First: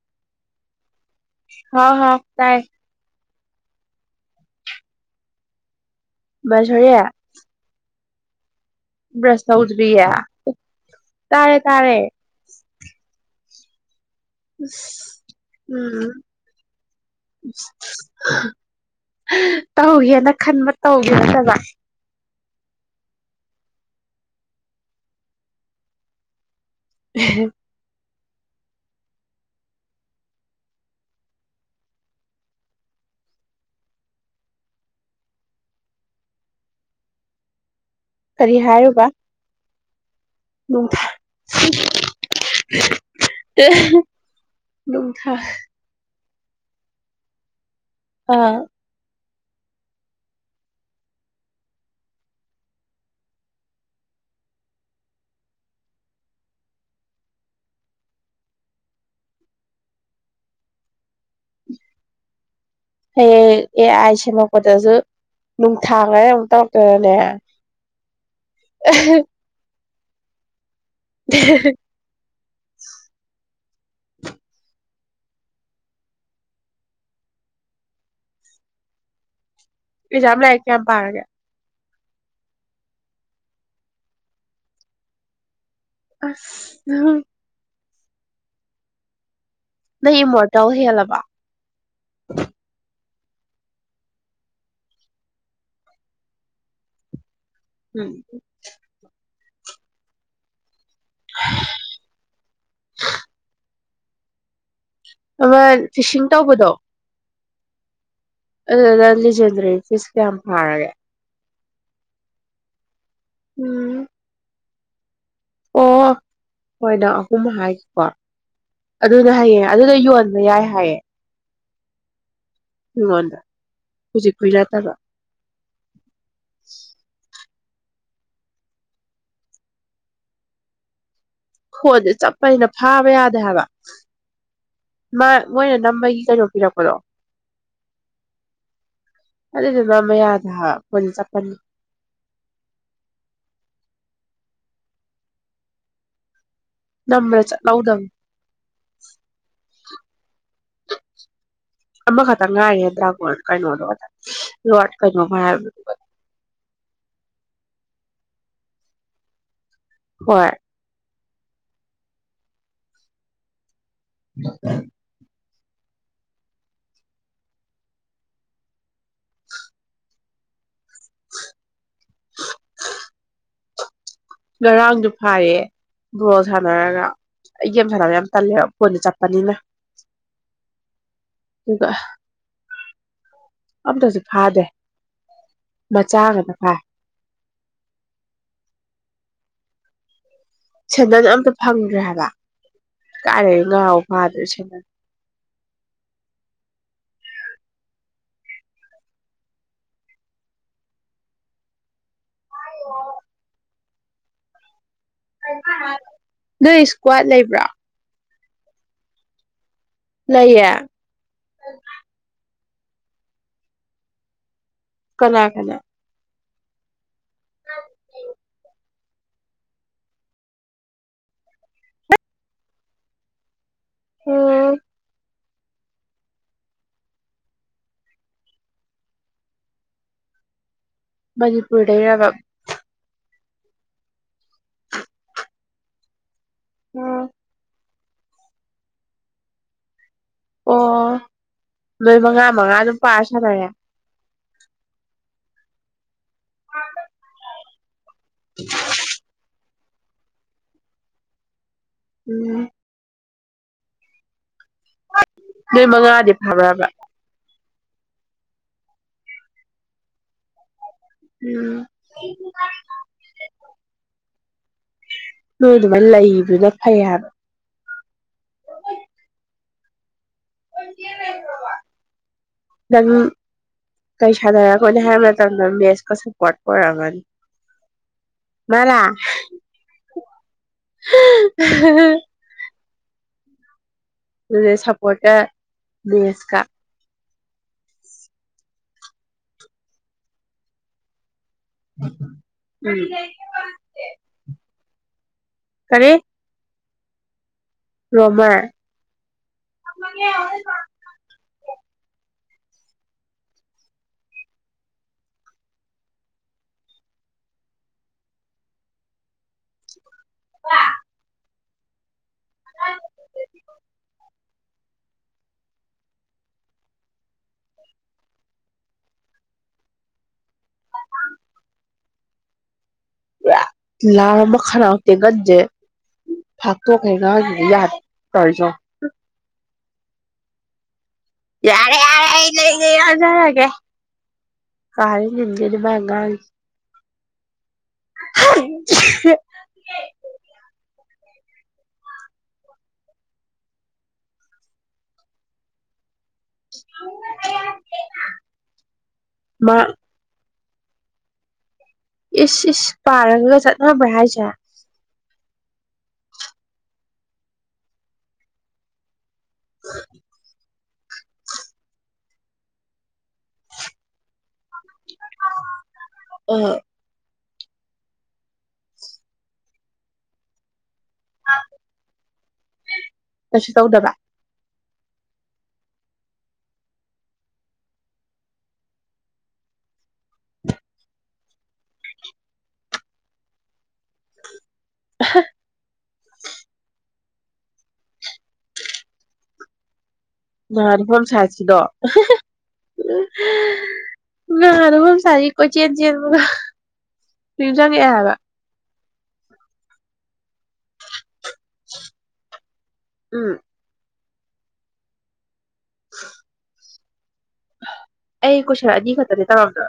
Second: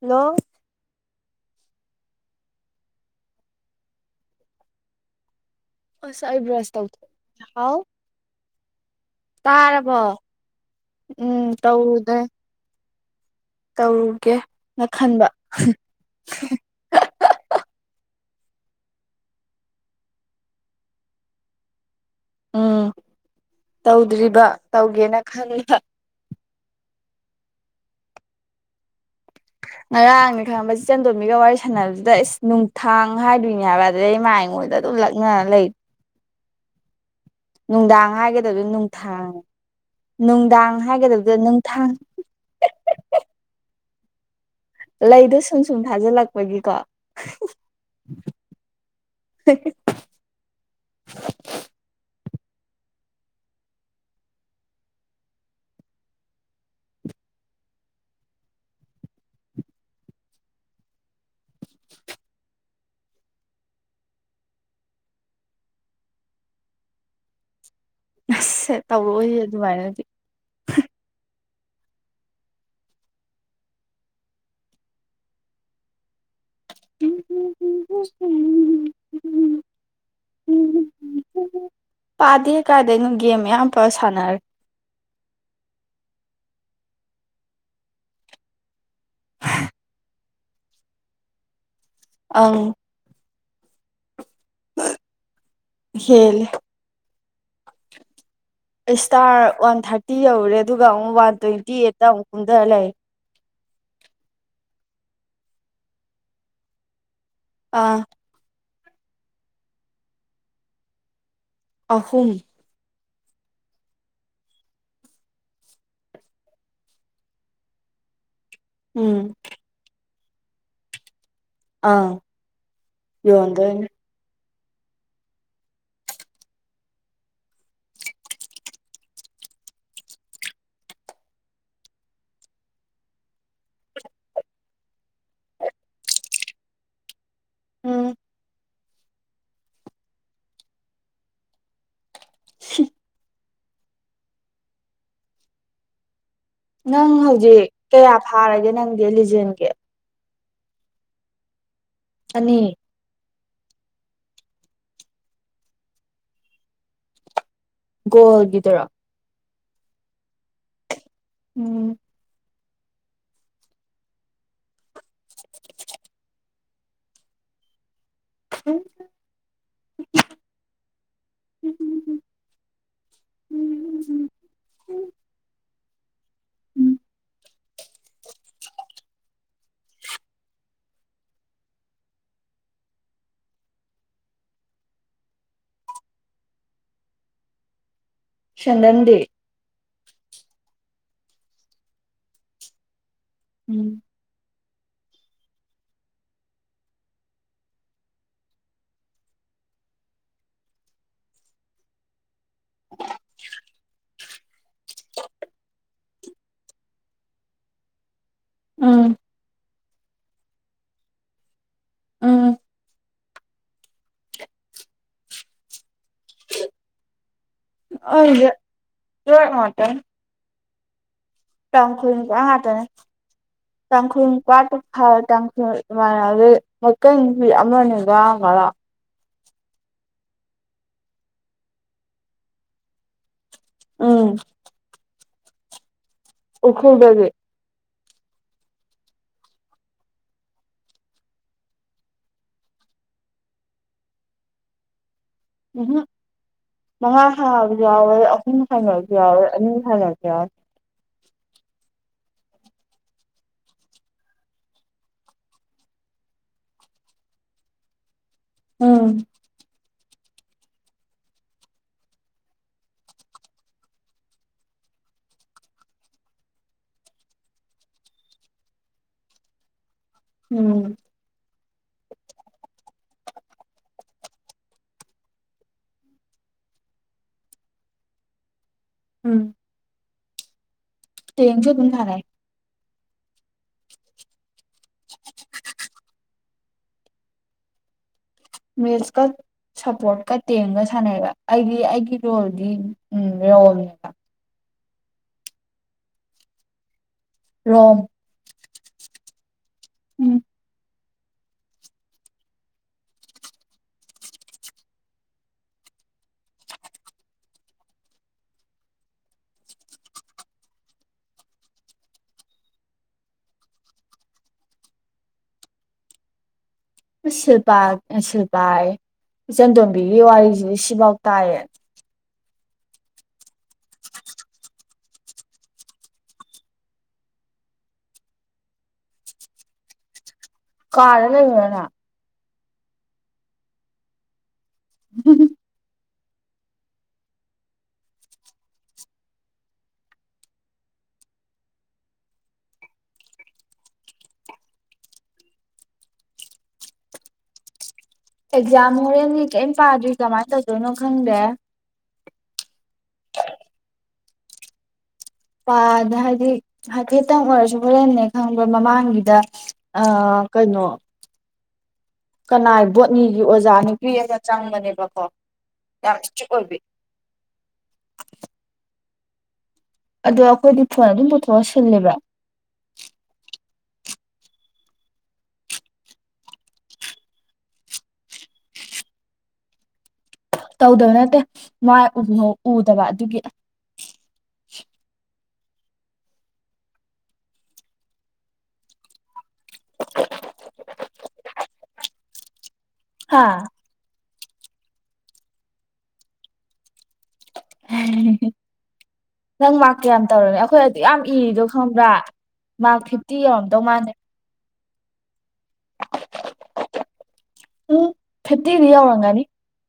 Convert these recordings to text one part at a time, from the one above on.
hello ꯍ ꯍꯥꯎ ꯇꯥꯏ ꯑꯁ ꯑꯩ ꯕ꯭ꯔꯥꯁ ꯇꯧ ꯍꯥꯎ ꯕ꯭ꯔꯥꯁ ꯇꯥꯔꯕꯣ ꯇꯧꯗꯤꯔꯌꯦ ꯎꯝ ꯇꯥꯔꯦ ꯇꯥꯔꯦ ꯇꯝ ꯒꯦ ꯅ ꯑꯁ ꯈꯟꯕ ꯍꯨꯝ ꯎꯝ ꯍꯛ ꯍꯛ ꯇꯧꯒꯦꯅ ꯈꯟꯕ ꯇꯧꯒꯦ ꯅꯠꯇꯕ ꯎꯝ ꯇꯧꯗ꯭ꯔꯤꯕ ꯇꯧꯒꯦꯅ ꯈꯟꯕ ꯑꯍꯦ ꯉꯔꯥꯡꯅꯦ ꯈꯪꯕ ꯢꯆꯟꯗꯣꯝꯕꯤꯒ ꯋꯥꯔꯤ ꯁꯥꯟꯅꯕꯁꯤꯗ ꯏꯁꯁ ꯅꯨꯡꯊꯥꯡ ꯍꯥꯏꯗꯣꯏꯅꯦ ꯍꯥꯏꯕ ꯑꯗꯨꯗꯩꯃꯅ ꯑꯩꯉꯣꯟꯗ ꯑꯗꯨꯝ ꯂꯛꯅꯔ ꯂꯩ ꯅꯨꯡꯗꯥꯡ ꯀꯔꯤ ꯍꯥꯏꯒꯗꯕꯗꯨ ꯍꯥꯏꯔꯨꯕ ꯅꯨꯡꯊꯥꯡ ꯅꯨꯡꯗꯥꯡ ꯅꯨꯡꯊꯥ ꯍꯥꯏꯒꯗꯕꯗ ꯅꯨꯡꯊꯥꯡ ꯅꯨꯡꯊꯥ ꯂꯩꯗꯣ ꯁꯨꯝ ꯁꯨꯝ ꯊꯥꯖꯜꯂꯛ ꯑꯣꯢꯕꯤꯄꯥ ꯎꯡ ꯑꯥ ꯍ ꯍꯦ ꯍꯌꯦꯡ ꯑꯦ ꯑꯥꯏ ꯁꯦꯝꯃꯛꯄꯗꯁꯨ ꯅꯨꯡꯊꯥꯡ ꯍꯥꯢꯅ ꯑꯃꯨꯛ ꯇꯧꯔꯛꯇꯅꯅꯦ ꯑꯁꯦ ꯇꯧꯔꯛꯑꯣꯏ ꯌꯦ ꯑꯗꯨꯃꯥꯏꯅꯗꯤ ꯍ ꯑ ꯍꯦ ꯍꯦ ꯍꯨꯝ ꯍꯨꯝ ꯍꯨꯝ ꯏꯖꯝ ꯂꯥꯏꯔꯤꯛ ꯀꯌꯥꯝ ꯄꯥꯔꯒꯦ ꯄꯥꯗꯦ ꯀꯥꯏꯗꯩꯅꯨ ꯒꯦꯝ ꯃꯌꯥꯝ ꯄꯨꯔꯥ ꯁꯥꯟꯅꯔꯤ ꯑꯍꯥ ꯅꯪ ꯢꯝꯃꯣꯇꯦꯜ ꯍꯦꯜꯂꯕꯣ ꯑꯥꯡ ꯍꯦꯜꯂꯦ ꯎꯝ ꯏꯁꯇꯥꯔ ꯋꯥꯟ ꯊꯥꯔꯇꯤ ꯌꯧꯔꯦ ꯑꯗꯨꯒ ꯑꯃꯨꯛ ꯋꯥꯟ ꯇ꯭ꯋꯦꯟꯇꯤ ꯑꯦꯠꯇ ꯑꯃꯨꯛ ꯀꯨꯝꯗ ꯂꯩꯔꯦ ꯑꯃ ꯐꯤꯁꯤꯡ ꯇꯧꯕꯗꯣ ꯑꯥ ꯑꯗꯨꯗ ꯂꯤꯖꯦꯟꯗ꯭ꯔꯤ ꯐꯤꯁ ꯀꯌꯥꯝ ꯐꯥꯔꯒꯦ ꯑꯍꯨꯝ ꯎꯝ ꯑꯣ ꯍꯣꯏꯗ ꯑꯍꯨꯝ ꯍꯥꯏꯒꯤꯀꯣ ꯎꯝ ꯑꯗꯨꯅ ꯍꯌꯦꯡ ꯑꯗꯨꯗꯣ ꯌꯣꯟ ꯕꯌꯥꯏ ꯍꯥꯏꯌꯦ ꯑꯥ ꯃꯤꯉꯣꯟꯗ ꯍꯨꯖꯤꯛ ꯀꯏꯔ ꯇꯕ ꯐꯣꯟꯗꯦ ꯆꯞꯄꯅꯤꯅ ꯐꯥꯕ ꯌꯥꯗꯦ ꯍꯥꯏꯕ ꯃꯥ ꯃꯣꯏꯅ ꯅꯝꯕꯒꯤ ꯀꯩꯅꯣ ꯄꯤꯔꯛꯄꯗꯣ ꯎꯝ ꯑꯗꯨꯗꯣ ꯅꯝꯕ ꯌꯥꯗꯦ ꯍꯥꯢꯕ ꯐꯣꯟꯖꯦ ꯆꯠꯄꯅꯤ ꯁꯤ ꯅꯪ ꯅꯝꯕꯗ ꯍꯧꯖꯤꯛ ꯆꯠꯍꯧꯗꯕꯅꯤ ꯀꯌꯥ ꯐꯥꯔꯒꯦ ꯅꯪꯗꯤ ꯂꯤꯖꯦꯟꯒꯤ ꯑꯃꯈꯛꯇꯪ ꯑꯅꯤ ꯉꯥꯏꯔꯦ ꯗ꯭ꯔꯥꯒꯣꯟ ꯀꯩꯅꯣ ꯑꯗꯥ ꯂꯣꯠ ꯀꯩꯅꯣꯝ ꯍꯥꯏꯕꯅꯦ ꯒꯣꯜꯒꯤꯗꯨꯔꯥ ꯍꯣꯢ ꯎꯝ [unintelligible] [unintelligible] [unintelligible] ꯎꯝ ꯎꯝ ꯎꯝ ꯉꯔꯥꯡꯗꯨ ꯐꯥꯌꯦ ꯕꯣꯜ ꯁꯥꯟꯅꯔꯒ ꯑꯩ ꯒꯦꯝ ꯁꯥꯟꯅꯕ ꯌꯥꯝ ꯇꯜꯂꯦꯕ ꯐꯣꯟꯗꯣ ꯆꯞꯄꯅꯤꯅ ꯑꯗꯨꯒ ꯑꯝꯇꯁꯨ ꯐꯥꯗꯦ ꯃꯆꯥꯒꯇ ꯐꯥꯏ ꯁꯦꯟꯗꯟꯗꯤ ꯁꯦꯟꯗꯟ ꯑꯝꯇ ꯐꯪꯗ꯭ꯔꯦ ꯍꯥꯏꯕ ꯀꯥꯢꯗꯩ ꯉꯥ ꯎꯝ ꯐꯥꯗꯣꯢꯁꯤꯕꯨ [unintelligible] [inaudible] ꯅꯣꯏ ꯏꯁꯀ꯭ꯋꯥꯠ ꯂꯩꯕ꯭ꯔꯥ ꯎꯝ ꯂꯩꯌꯦ ꯎꯝ ꯀꯅꯥ ꯀꯅꯥ ꯑꯩꯒꯥ ꯇꯣꯏ ꯉꯥꯇꯥꯡ ꯇꯥꯡꯈꯨꯟ ꯍꯥ ꯉꯥꯇꯅꯦ ꯇꯥꯡꯈꯨꯟ ꯀꯨꯋꯥꯠ ꯇꯨ ꯎꯝ ꯐꯔ ꯇꯪ [unintelligible] ꯃꯅꯤꯄꯨꯔꯗꯩ ꯔꯕꯥ ꯎꯝ ꯎ꯭ꯔꯈꯨꯜ ꯗꯒꯤ ꯎꯝ ꯑꯣ ꯅꯣꯏ ꯃꯉꯥ ꯃꯉꯥ ꯑꯗꯨꯝ ꯄꯥꯔ ꯁꯥꯟꯅꯔꯦ ꯎꯝ ꯍꯨꯝ ꯃꯉꯥ ꯁꯥꯅꯕꯖꯨ ꯌꯥꯎꯋꯦ ꯑ ꯑꯍꯨꯝ ꯁꯟꯅꯕꯁꯨ ꯌꯥꯎꯑꯦ ꯑꯅꯤ ꯁꯟꯕꯖꯨ ꯌꯥꯎꯑꯦ ꯎꯝ ꯅꯣꯏ ꯃꯉꯥꯗꯤ ꯐꯕ꯭ꯔꯕ ꯎꯝ ꯎꯝ [inaudible] ꯅꯣꯏ ꯑꯗꯨꯃꯥꯏꯅ ꯂꯩꯕꯅ ꯐꯩ ꯍꯥꯏꯕ ꯎꯝ ꯅꯪ ꯀꯩ ꯁꯥꯟꯅꯔꯀꯅꯤ ꯍꯥꯏꯕ ꯃꯇꯝꯗ ꯃꯦꯁꯀ ꯁꯄꯣꯔꯠ ꯑꯣꯏꯔꯝꯒꯅꯤ ꯃꯥꯜꯂ ꯔꯦꯡꯁꯨ ꯑꯗꯨꯝ ꯁꯟꯅꯩ [unintelligible] ꯄꯣꯏꯇ ꯃꯦꯁꯀꯥ [inaudible] ꯃꯦꯁꯀ ꯁꯞꯄꯣꯔꯠꯀ ꯇꯦꯡꯒ ꯁꯥꯟꯅꯔꯒ ꯑꯩꯗꯤ ꯑꯩꯒꯤ ꯔꯣꯜꯗꯤ ꯎꯝ ꯔꯣꯝꯅꯦꯕ ꯀꯔꯤ ꯔꯣꯝ ꯔꯣꯝꯃꯔ [unintelligible] ꯎꯝ [unintelligible] ꯢꯁ ꯁꯤꯜꯄ ꯁꯤꯜꯄꯌꯦ ꯢꯆꯟꯇꯣꯝꯕꯤꯒꯤ ꯋꯥꯔꯤꯁꯤꯗꯤ ꯁꯤꯐꯥꯎ ꯇꯥꯏꯌꯦ ꯄꯨꯔꯥ ꯂꯥꯎꯔ ꯃꯈꯥꯅꯎ ꯇꯦꯡꯒꯟꯖꯦ ꯐꯥꯛꯇꯣꯛꯀꯩ ꯉꯥꯡꯗ꯭ꯔꯗꯤ ꯌꯥꯗꯦ ꯇꯧꯔꯤꯖꯦꯉꯣ ꯀꯥꯗ ꯂꯩꯕ꯭ꯔ ꯅ ꯂꯩ ꯂꯩ ꯑꯖꯔꯒꯦ ꯀꯥꯗ ꯅꯤꯟꯒꯩ ꯃꯥꯅꯉꯥꯡ [unintelligible] [unintelligible] ꯑꯦꯛꯖꯥꯝ ꯍꯣꯔꯦꯟꯅꯤ ꯀꯩꯝ ꯃꯥ ꯄꯥꯗ꯭ꯔꯤ ꯀꯃꯥꯏꯅ ꯇꯧ ꯗꯩꯅꯣ ꯈꯪꯗ ꯏꯁ ꯏꯁ ꯄꯥꯔꯔꯒ ꯆꯠꯅꯕ꯭ꯔ ꯍꯥꯏꯁꯦ ꯄꯥꯗ ꯍꯥꯏꯗꯤ ꯍꯥꯏꯐꯦꯠꯇꯪ ꯑꯣꯏꯔꯁꯨ ꯍꯣꯔꯦꯟꯅꯦ ꯈꯪꯕ꯭ꯔ ꯃꯃꯥꯡꯒꯤꯗ ꯑꯥ ꯀꯩꯅꯣ ꯀꯅꯥꯏ ꯕꯣꯠꯅꯤꯒꯤ ꯑꯣꯖꯥ ꯅꯨꯄꯤ ꯑꯃ ꯆꯪꯕꯅꯦꯕ ꯑꯣ ꯌꯥꯝ ꯁ꯭ꯇꯤꯛ ꯑꯦ ꯑꯣꯏꯕꯤ ꯑꯗꯣ ꯑꯩꯈꯣꯏꯗꯤ ꯐꯣꯟ ꯑꯗꯨꯝ ꯄꯨꯇꯣꯛꯑ ꯁꯤꯜꯂꯦꯕ ꯀꯩꯁꯨ ꯇꯧꯗꯕ ꯇꯧꯗꯕ ꯅꯠꯇꯦ ꯃꯥꯏ ꯎꯗꯕ ꯑꯗꯨꯒꯤ [inaudible] [inaudible] ꯅꯍꯥꯟ ꯍꯣꯝꯁꯥꯟꯢꯁ ꯀꯤꯗꯣ [inaudible] [unintelligible] ꯍꯥ ꯅꯗꯕ ꯃꯨꯛ ꯁꯥꯔꯤ ꯀꯣꯢꯆꯦꯟ ꯆꯦꯟꯕꯒ ꯅꯤꯡꯖꯪ ꯑꯦ ꯍꯥꯏꯕ ꯅꯪ ꯃꯥꯥꯛ ꯌꯥꯝ ꯇꯧꯔꯃꯤ ꯑꯩꯈꯣꯏ ꯑꯗꯨ ꯌꯥꯝ ꯏꯔꯤꯗꯣ ꯈꯪꯕ꯭ꯔꯥ ꯃꯥꯛ ꯐꯤꯐꯇꯤ ꯎꯝ ꯌꯥꯎꯔꯝꯗꯧ ꯃꯥꯥꯟꯅꯦ [inaudible] ꯎꯝ ꯑꯩ ꯐꯤꯐꯇꯤꯗꯤ ꯀꯣꯏꯁꯟ ꯑꯅꯤ ꯌꯧꯔꯝꯒꯅꯤ ꯈꯛꯇꯅꯦ ꯇꯧꯔꯝꯗꯕ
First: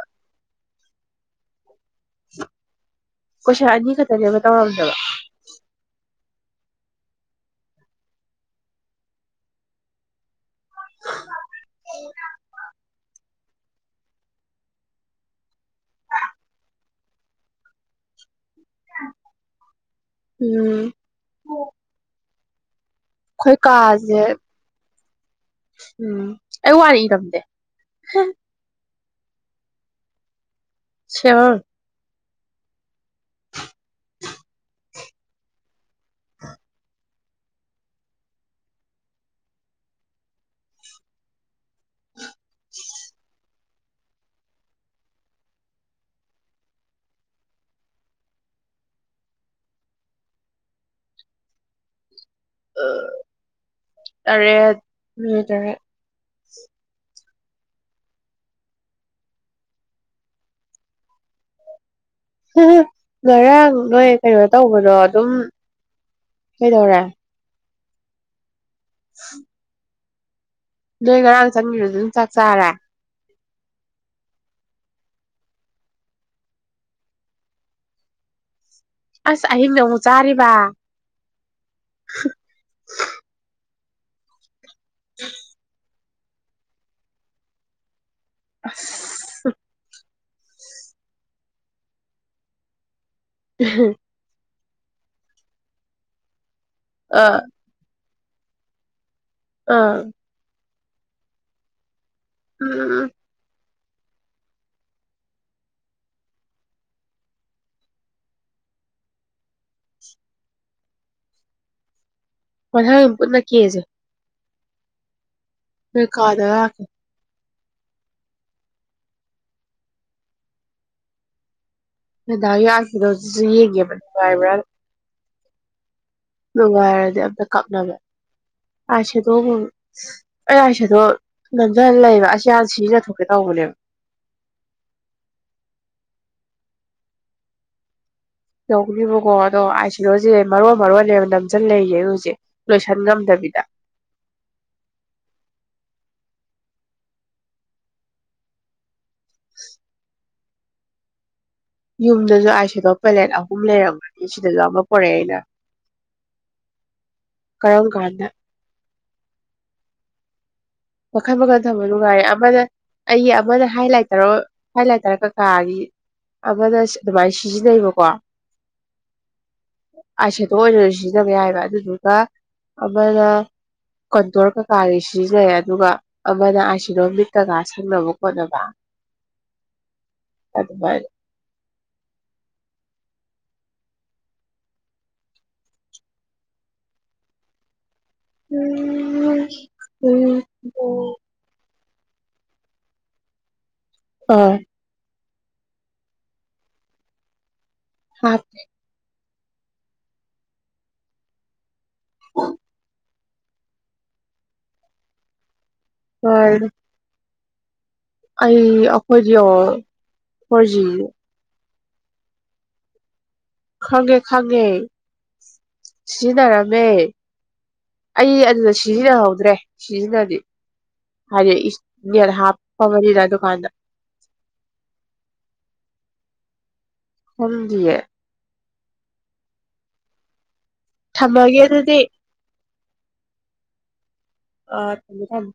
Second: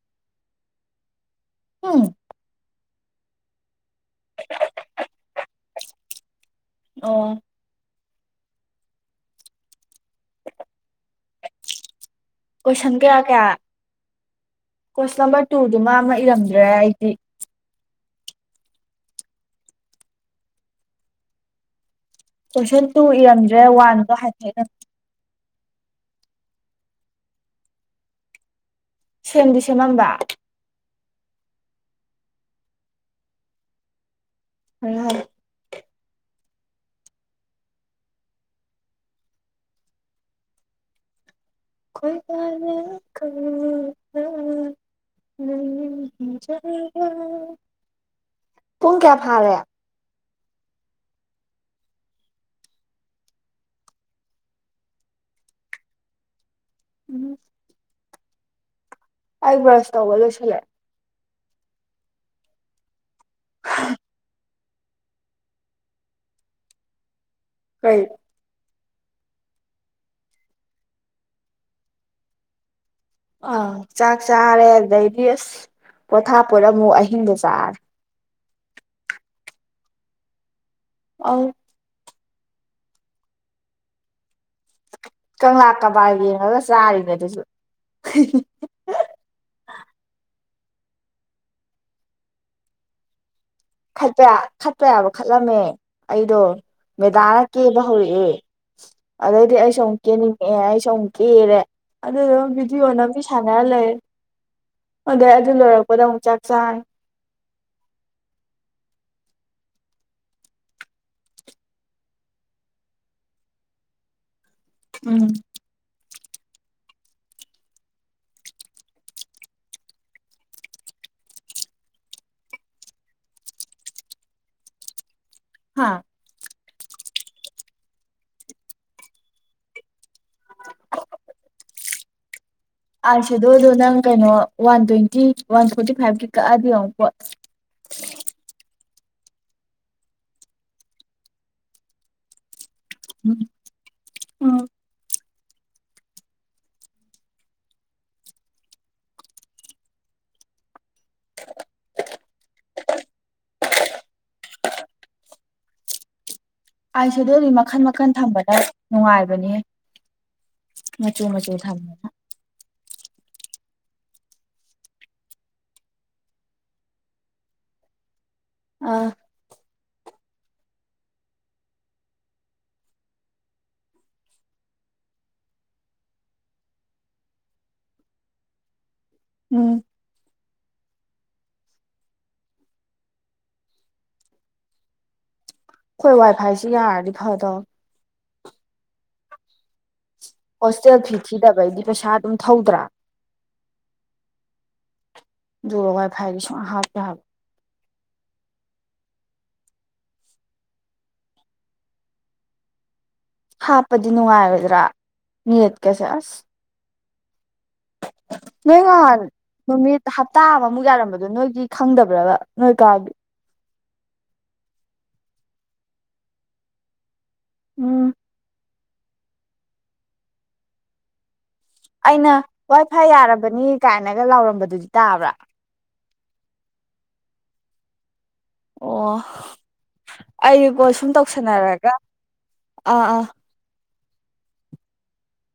ꯍꯨꯝ ꯀꯣꯢꯁꯟ ꯑꯅꯤ ꯈꯛ ꯁꯕꯖꯦ ꯑꯃ ꯇꯧꯔꯝꯗ꯭ꯔꯕ ꯑꯣ ꯀꯣꯏꯁꯟ ꯀꯌꯥ ꯀꯌꯥ ꯀꯣꯏꯁꯟ ꯅꯝꯕꯔ ꯇꯨꯗꯨꯃ ꯑꯃ ꯏꯔꯝꯗ꯭ꯔꯦ ꯑꯩꯗꯤ ꯎꯝ ꯀꯣꯢꯁꯟ ꯇꯨ ꯑꯩꯈꯣꯏ ꯏꯔꯝꯗ꯭ꯔꯦ ꯋꯥꯟꯗꯣ ꯀꯥꯁꯦ ꯍꯥꯏꯐꯠꯇꯥꯡ ꯎꯝ ꯑꯩ ꯋꯥꯟ ꯏꯔꯝꯗꯦ ꯁꯦꯝꯗꯤ ꯁꯦꯝꯃꯝꯕ ꯁꯤꯌꯝ ꯍꯥꯏꯌꯨ ꯍꯥꯏꯌꯨ [inaudible] ꯈꯣꯏꯗꯔꯛꯈꯣ ꯄꯨꯡ ꯀꯌꯥ ꯐꯥꯔꯦ ꯑꯥ ꯇꯔꯦꯠ ꯃꯤꯅꯥꯠ ꯇꯔꯦꯠ ꯎꯝ ꯑꯩ ꯕ꯭ꯔꯁ ꯇꯧꯕ ꯂꯣꯏꯁꯟꯂꯦ [unintelligible] ꯉꯥꯔꯥꯡ ꯅꯣꯢ ꯀꯩꯅꯣ ꯇꯧꯕꯗꯣ ꯑꯗꯨꯝ ꯀꯩꯗꯧꯔꯦ ꯀꯩ [inaudible] ꯅꯣꯏ ꯉꯔꯥꯡ ꯆꯪꯉꯤꯕꯗꯨ ꯑꯗꯨꯝ ꯆꯥꯛ ꯆꯥꯔꯦ ꯑꯥ ꯆꯥꯛ ꯆꯥꯔꯦ ꯑꯗꯩꯗꯤ ꯑꯁ ꯄꯣꯊꯥꯞꯄꯣꯠ ꯑꯃꯨꯛ ꯑꯍꯤꯡꯗ ꯆꯥꯔꯦ ꯑꯁ ꯑꯍꯤꯡꯗ ꯑꯃꯨꯛ ꯆꯥꯔꯤꯕ ꯑꯎ [unintelligible] ꯀꯪꯂꯥ ꯀꯗꯥꯏ ꯌꯦꯡꯉꯒ ꯆꯥꯔꯤꯅꯦ ꯑꯗꯨꯁꯨ ꯑꯁ ꯈꯠꯄ ꯈꯠꯄ ꯌꯥꯕ ꯈꯠꯂꯝꯃꯦ ꯑꯩꯗꯣ ꯃꯦꯗꯥꯅ ꯑꯥ ꯀꯦꯕ ꯍꯧꯔꯛꯑꯦ [inaudible] ꯑꯗꯨꯗꯩꯗꯤ ꯑꯩꯁꯨ ꯑꯃꯨꯛ ꯑꯥ ꯀꯦꯟꯅꯤꯡꯉꯛꯑꯦ ꯑꯩ ꯑꯃꯨꯛ ꯀꯦꯔꯦ ꯑꯗꯨꯒꯥ ꯕꯤꯗꯤꯑꯣ ꯎꯝ ꯅꯝꯕꯤ ꯁꯥꯟꯅꯔ ꯂꯩꯔꯦ ꯑꯗꯣ ꯑꯗꯨ ꯂꯣꯏꯔꯛꯄꯗ ꯑꯃꯨꯛ ꯆꯥꯛ ꯆꯥꯔꯅꯤ ꯃꯊꯪ ꯄꯨꯟꯅ ꯀꯦꯖꯦ ꯎꯝ ꯅꯣꯢ ꯀꯥꯗ ꯂꯛ ꯀꯦ ꯃꯦꯗꯥꯒꯤ ꯑꯥꯢꯁꯦꯗꯣꯖꯨ ꯌꯦꯡꯒꯦ ꯅꯨꯡꯉꯥꯏꯕ꯭ꯔꯥꯅ ꯍꯥꯥ ꯅꯨꯡꯉꯥꯏꯔꯗꯤ ꯑꯝꯇ ꯀꯛꯅꯕ ꯑꯥꯏꯁꯦꯗꯣ ꯑꯩꯥ ꯑꯥꯢꯁꯦꯗꯣ ꯅꯝꯖꯟ ꯂꯩꯕ ꯑꯁ ꯑꯥꯏꯁꯦꯗꯣꯗꯣ ꯅꯪ ꯀꯩꯅꯣ ꯋꯥꯟ ꯇ꯭ꯋꯦꯟꯇꯤ ꯋꯥꯟ ꯐꯣꯔꯇꯤ ꯐꯥꯏꯀꯤ ꯀꯛꯑꯗꯤ ꯌꯦꯡꯉꯣ ꯄꯣꯠ ꯇꯧꯅꯤꯕꯀꯣ ꯑꯗꯣ ꯑꯥꯏ ꯁꯤꯔꯣꯁꯦ ꯃꯔꯣꯟ ꯃꯔꯣꯟ ꯅꯦꯕ ꯅꯝꯆꯟ ꯂꯩꯖꯦ ꯑꯦ ꯍꯧꯖꯤꯛ ꯂꯣꯏꯁꯟ ꯉꯝꯗꯕꯤꯗ ꯎꯝ ꯌꯨꯝꯗꯁꯨ ꯑꯥꯢꯁꯤꯗꯣ ꯄꯦꯂꯦꯠ ꯑꯍꯨꯝ ꯂꯩꯔꯝꯒꯅꯤ ꯁꯤꯗꯁꯨ ꯑꯃ ꯄꯨꯔꯛꯑꯦ ꯑꯩꯅ ꯑꯥꯏꯁꯦꯗꯣ ꯗꯤ ꯃꯈꯟ ꯀꯔꯝ ꯃꯈꯟ ꯀꯥꯟꯗ ꯊꯝꯕꯅꯦ ꯅꯨꯡꯉꯥꯏꯕꯅꯦꯍꯦ ꯃꯈꯜ ꯃꯈꯜ ꯊꯝꯕ ꯅꯨꯡꯉꯥꯏꯔꯦ ꯑꯃꯅ ꯑꯩꯒꯤ ꯑꯃꯅ ꯍꯥꯏ ꯂꯥꯏꯇꯔ ꯍꯥꯏ ꯂꯥꯏꯇꯔ ꯀꯀꯥꯒꯤ ꯑꯃꯗ ꯑꯗꯨꯃꯥꯏꯅ ꯁꯤꯖꯤꯟꯅꯩꯕꯀꯣ ꯑꯥ ꯑꯥꯏ ꯁꯦꯗꯣ ꯑꯣꯏꯅꯁꯨ ꯁꯤꯖꯤꯟꯅꯕ ꯌꯥꯏꯑꯕ ꯑꯗꯨꯗꯨꯒ ꯑꯃꯅ ꯀꯟꯇꯣꯔ ꯀꯀꯥꯒꯤ ꯁꯤꯖꯤꯟꯅꯩ ꯑꯗꯨꯒ ꯑꯃꯅ ꯑꯥꯢꯁꯤꯗꯣ ꯃꯤꯠ ꯀꯩꯀꯥ ꯁꯪꯅꯕ ꯈꯣꯠꯅꯕ ꯎꯝ ꯑꯗꯨꯃꯥꯢ ꯈꯣꯏ ꯋꯥꯏ ꯐꯥꯏꯁꯤ ꯌꯥꯔꯗꯤ ꯐꯗꯧꯅꯦ ꯎꯝꯝꯝ ꯍꯣꯁꯇꯦꯜ ꯐꯤ ꯊꯤꯗꯕꯩꯅꯤ ꯄꯩꯁꯥ ꯑꯗꯨꯝ ꯊꯧꯗ꯭ꯔꯥ ꯑꯥ ꯗꯨꯒꯥ ꯐꯥꯏꯐꯥꯢ ꯁꯨꯛ ꯍꯥꯄ ꯍꯥꯞꯇꯦ ꯍꯥꯕ ꯍꯥꯞ ꯐꯦ [inaudible] ꯍꯥꯞꯄꯗꯤ ꯅꯨꯡꯉꯥꯏꯔꯣꯢꯗ꯭ꯔꯥ ꯃꯤ ꯀꯁꯦ ꯑꯁ ꯑꯩ ꯅꯣꯏ ꯉꯍꯥꯟ ꯑꯩꯈꯣꯏꯗꯤ ꯌꯦꯡꯉꯣ ꯅꯨꯃꯤꯠ ꯍꯞꯇꯥ ꯐꯣꯔ ꯖꯤ ꯑꯃꯃꯨꯛ ꯌꯥꯔꯝꯕꯗꯣ ꯅꯣꯏꯒꯤ ꯈꯪꯗꯕ꯭ꯔꯥꯕ ꯅꯣꯏ ꯀꯥꯒꯤ ꯈꯪꯉꯦ ꯈꯪꯉꯦ ꯁꯤꯖꯤꯟꯅꯔꯝꯃꯦ ꯎꯝ ꯑꯩ ꯑꯗꯨꯗ ꯁꯤꯖꯤꯟꯅꯍꯧꯗ꯭ꯔꯦ ꯁꯤꯖꯤꯟꯅꯗꯤ ꯍꯥꯏꯗꯤ ꯅꯦꯠ ꯑꯩꯅ ꯋꯥꯏ ꯐꯥꯏ ꯍꯥꯞꯄꯕꯅꯤꯅ ꯌꯥꯔꯕꯅꯤ ꯗꯨꯀꯥꯟꯗ ꯀꯥꯏꯅꯒ ꯂꯥꯎꯔꯝꯕꯗꯨꯗꯤ ꯇꯥꯕ꯭ꯔꯥ ꯈꯪꯗꯤꯌꯦ ꯑꯣ ꯑꯩꯕꯣ ꯁꯨꯝ ꯊꯝꯃꯒꯦ ꯇꯧꯁꯟꯅꯔꯒ ꯑꯗꯨꯗꯤ ꯑꯥ ꯑꯥ ꯑ ꯊꯝꯃꯦ ꯊꯝꯃꯦ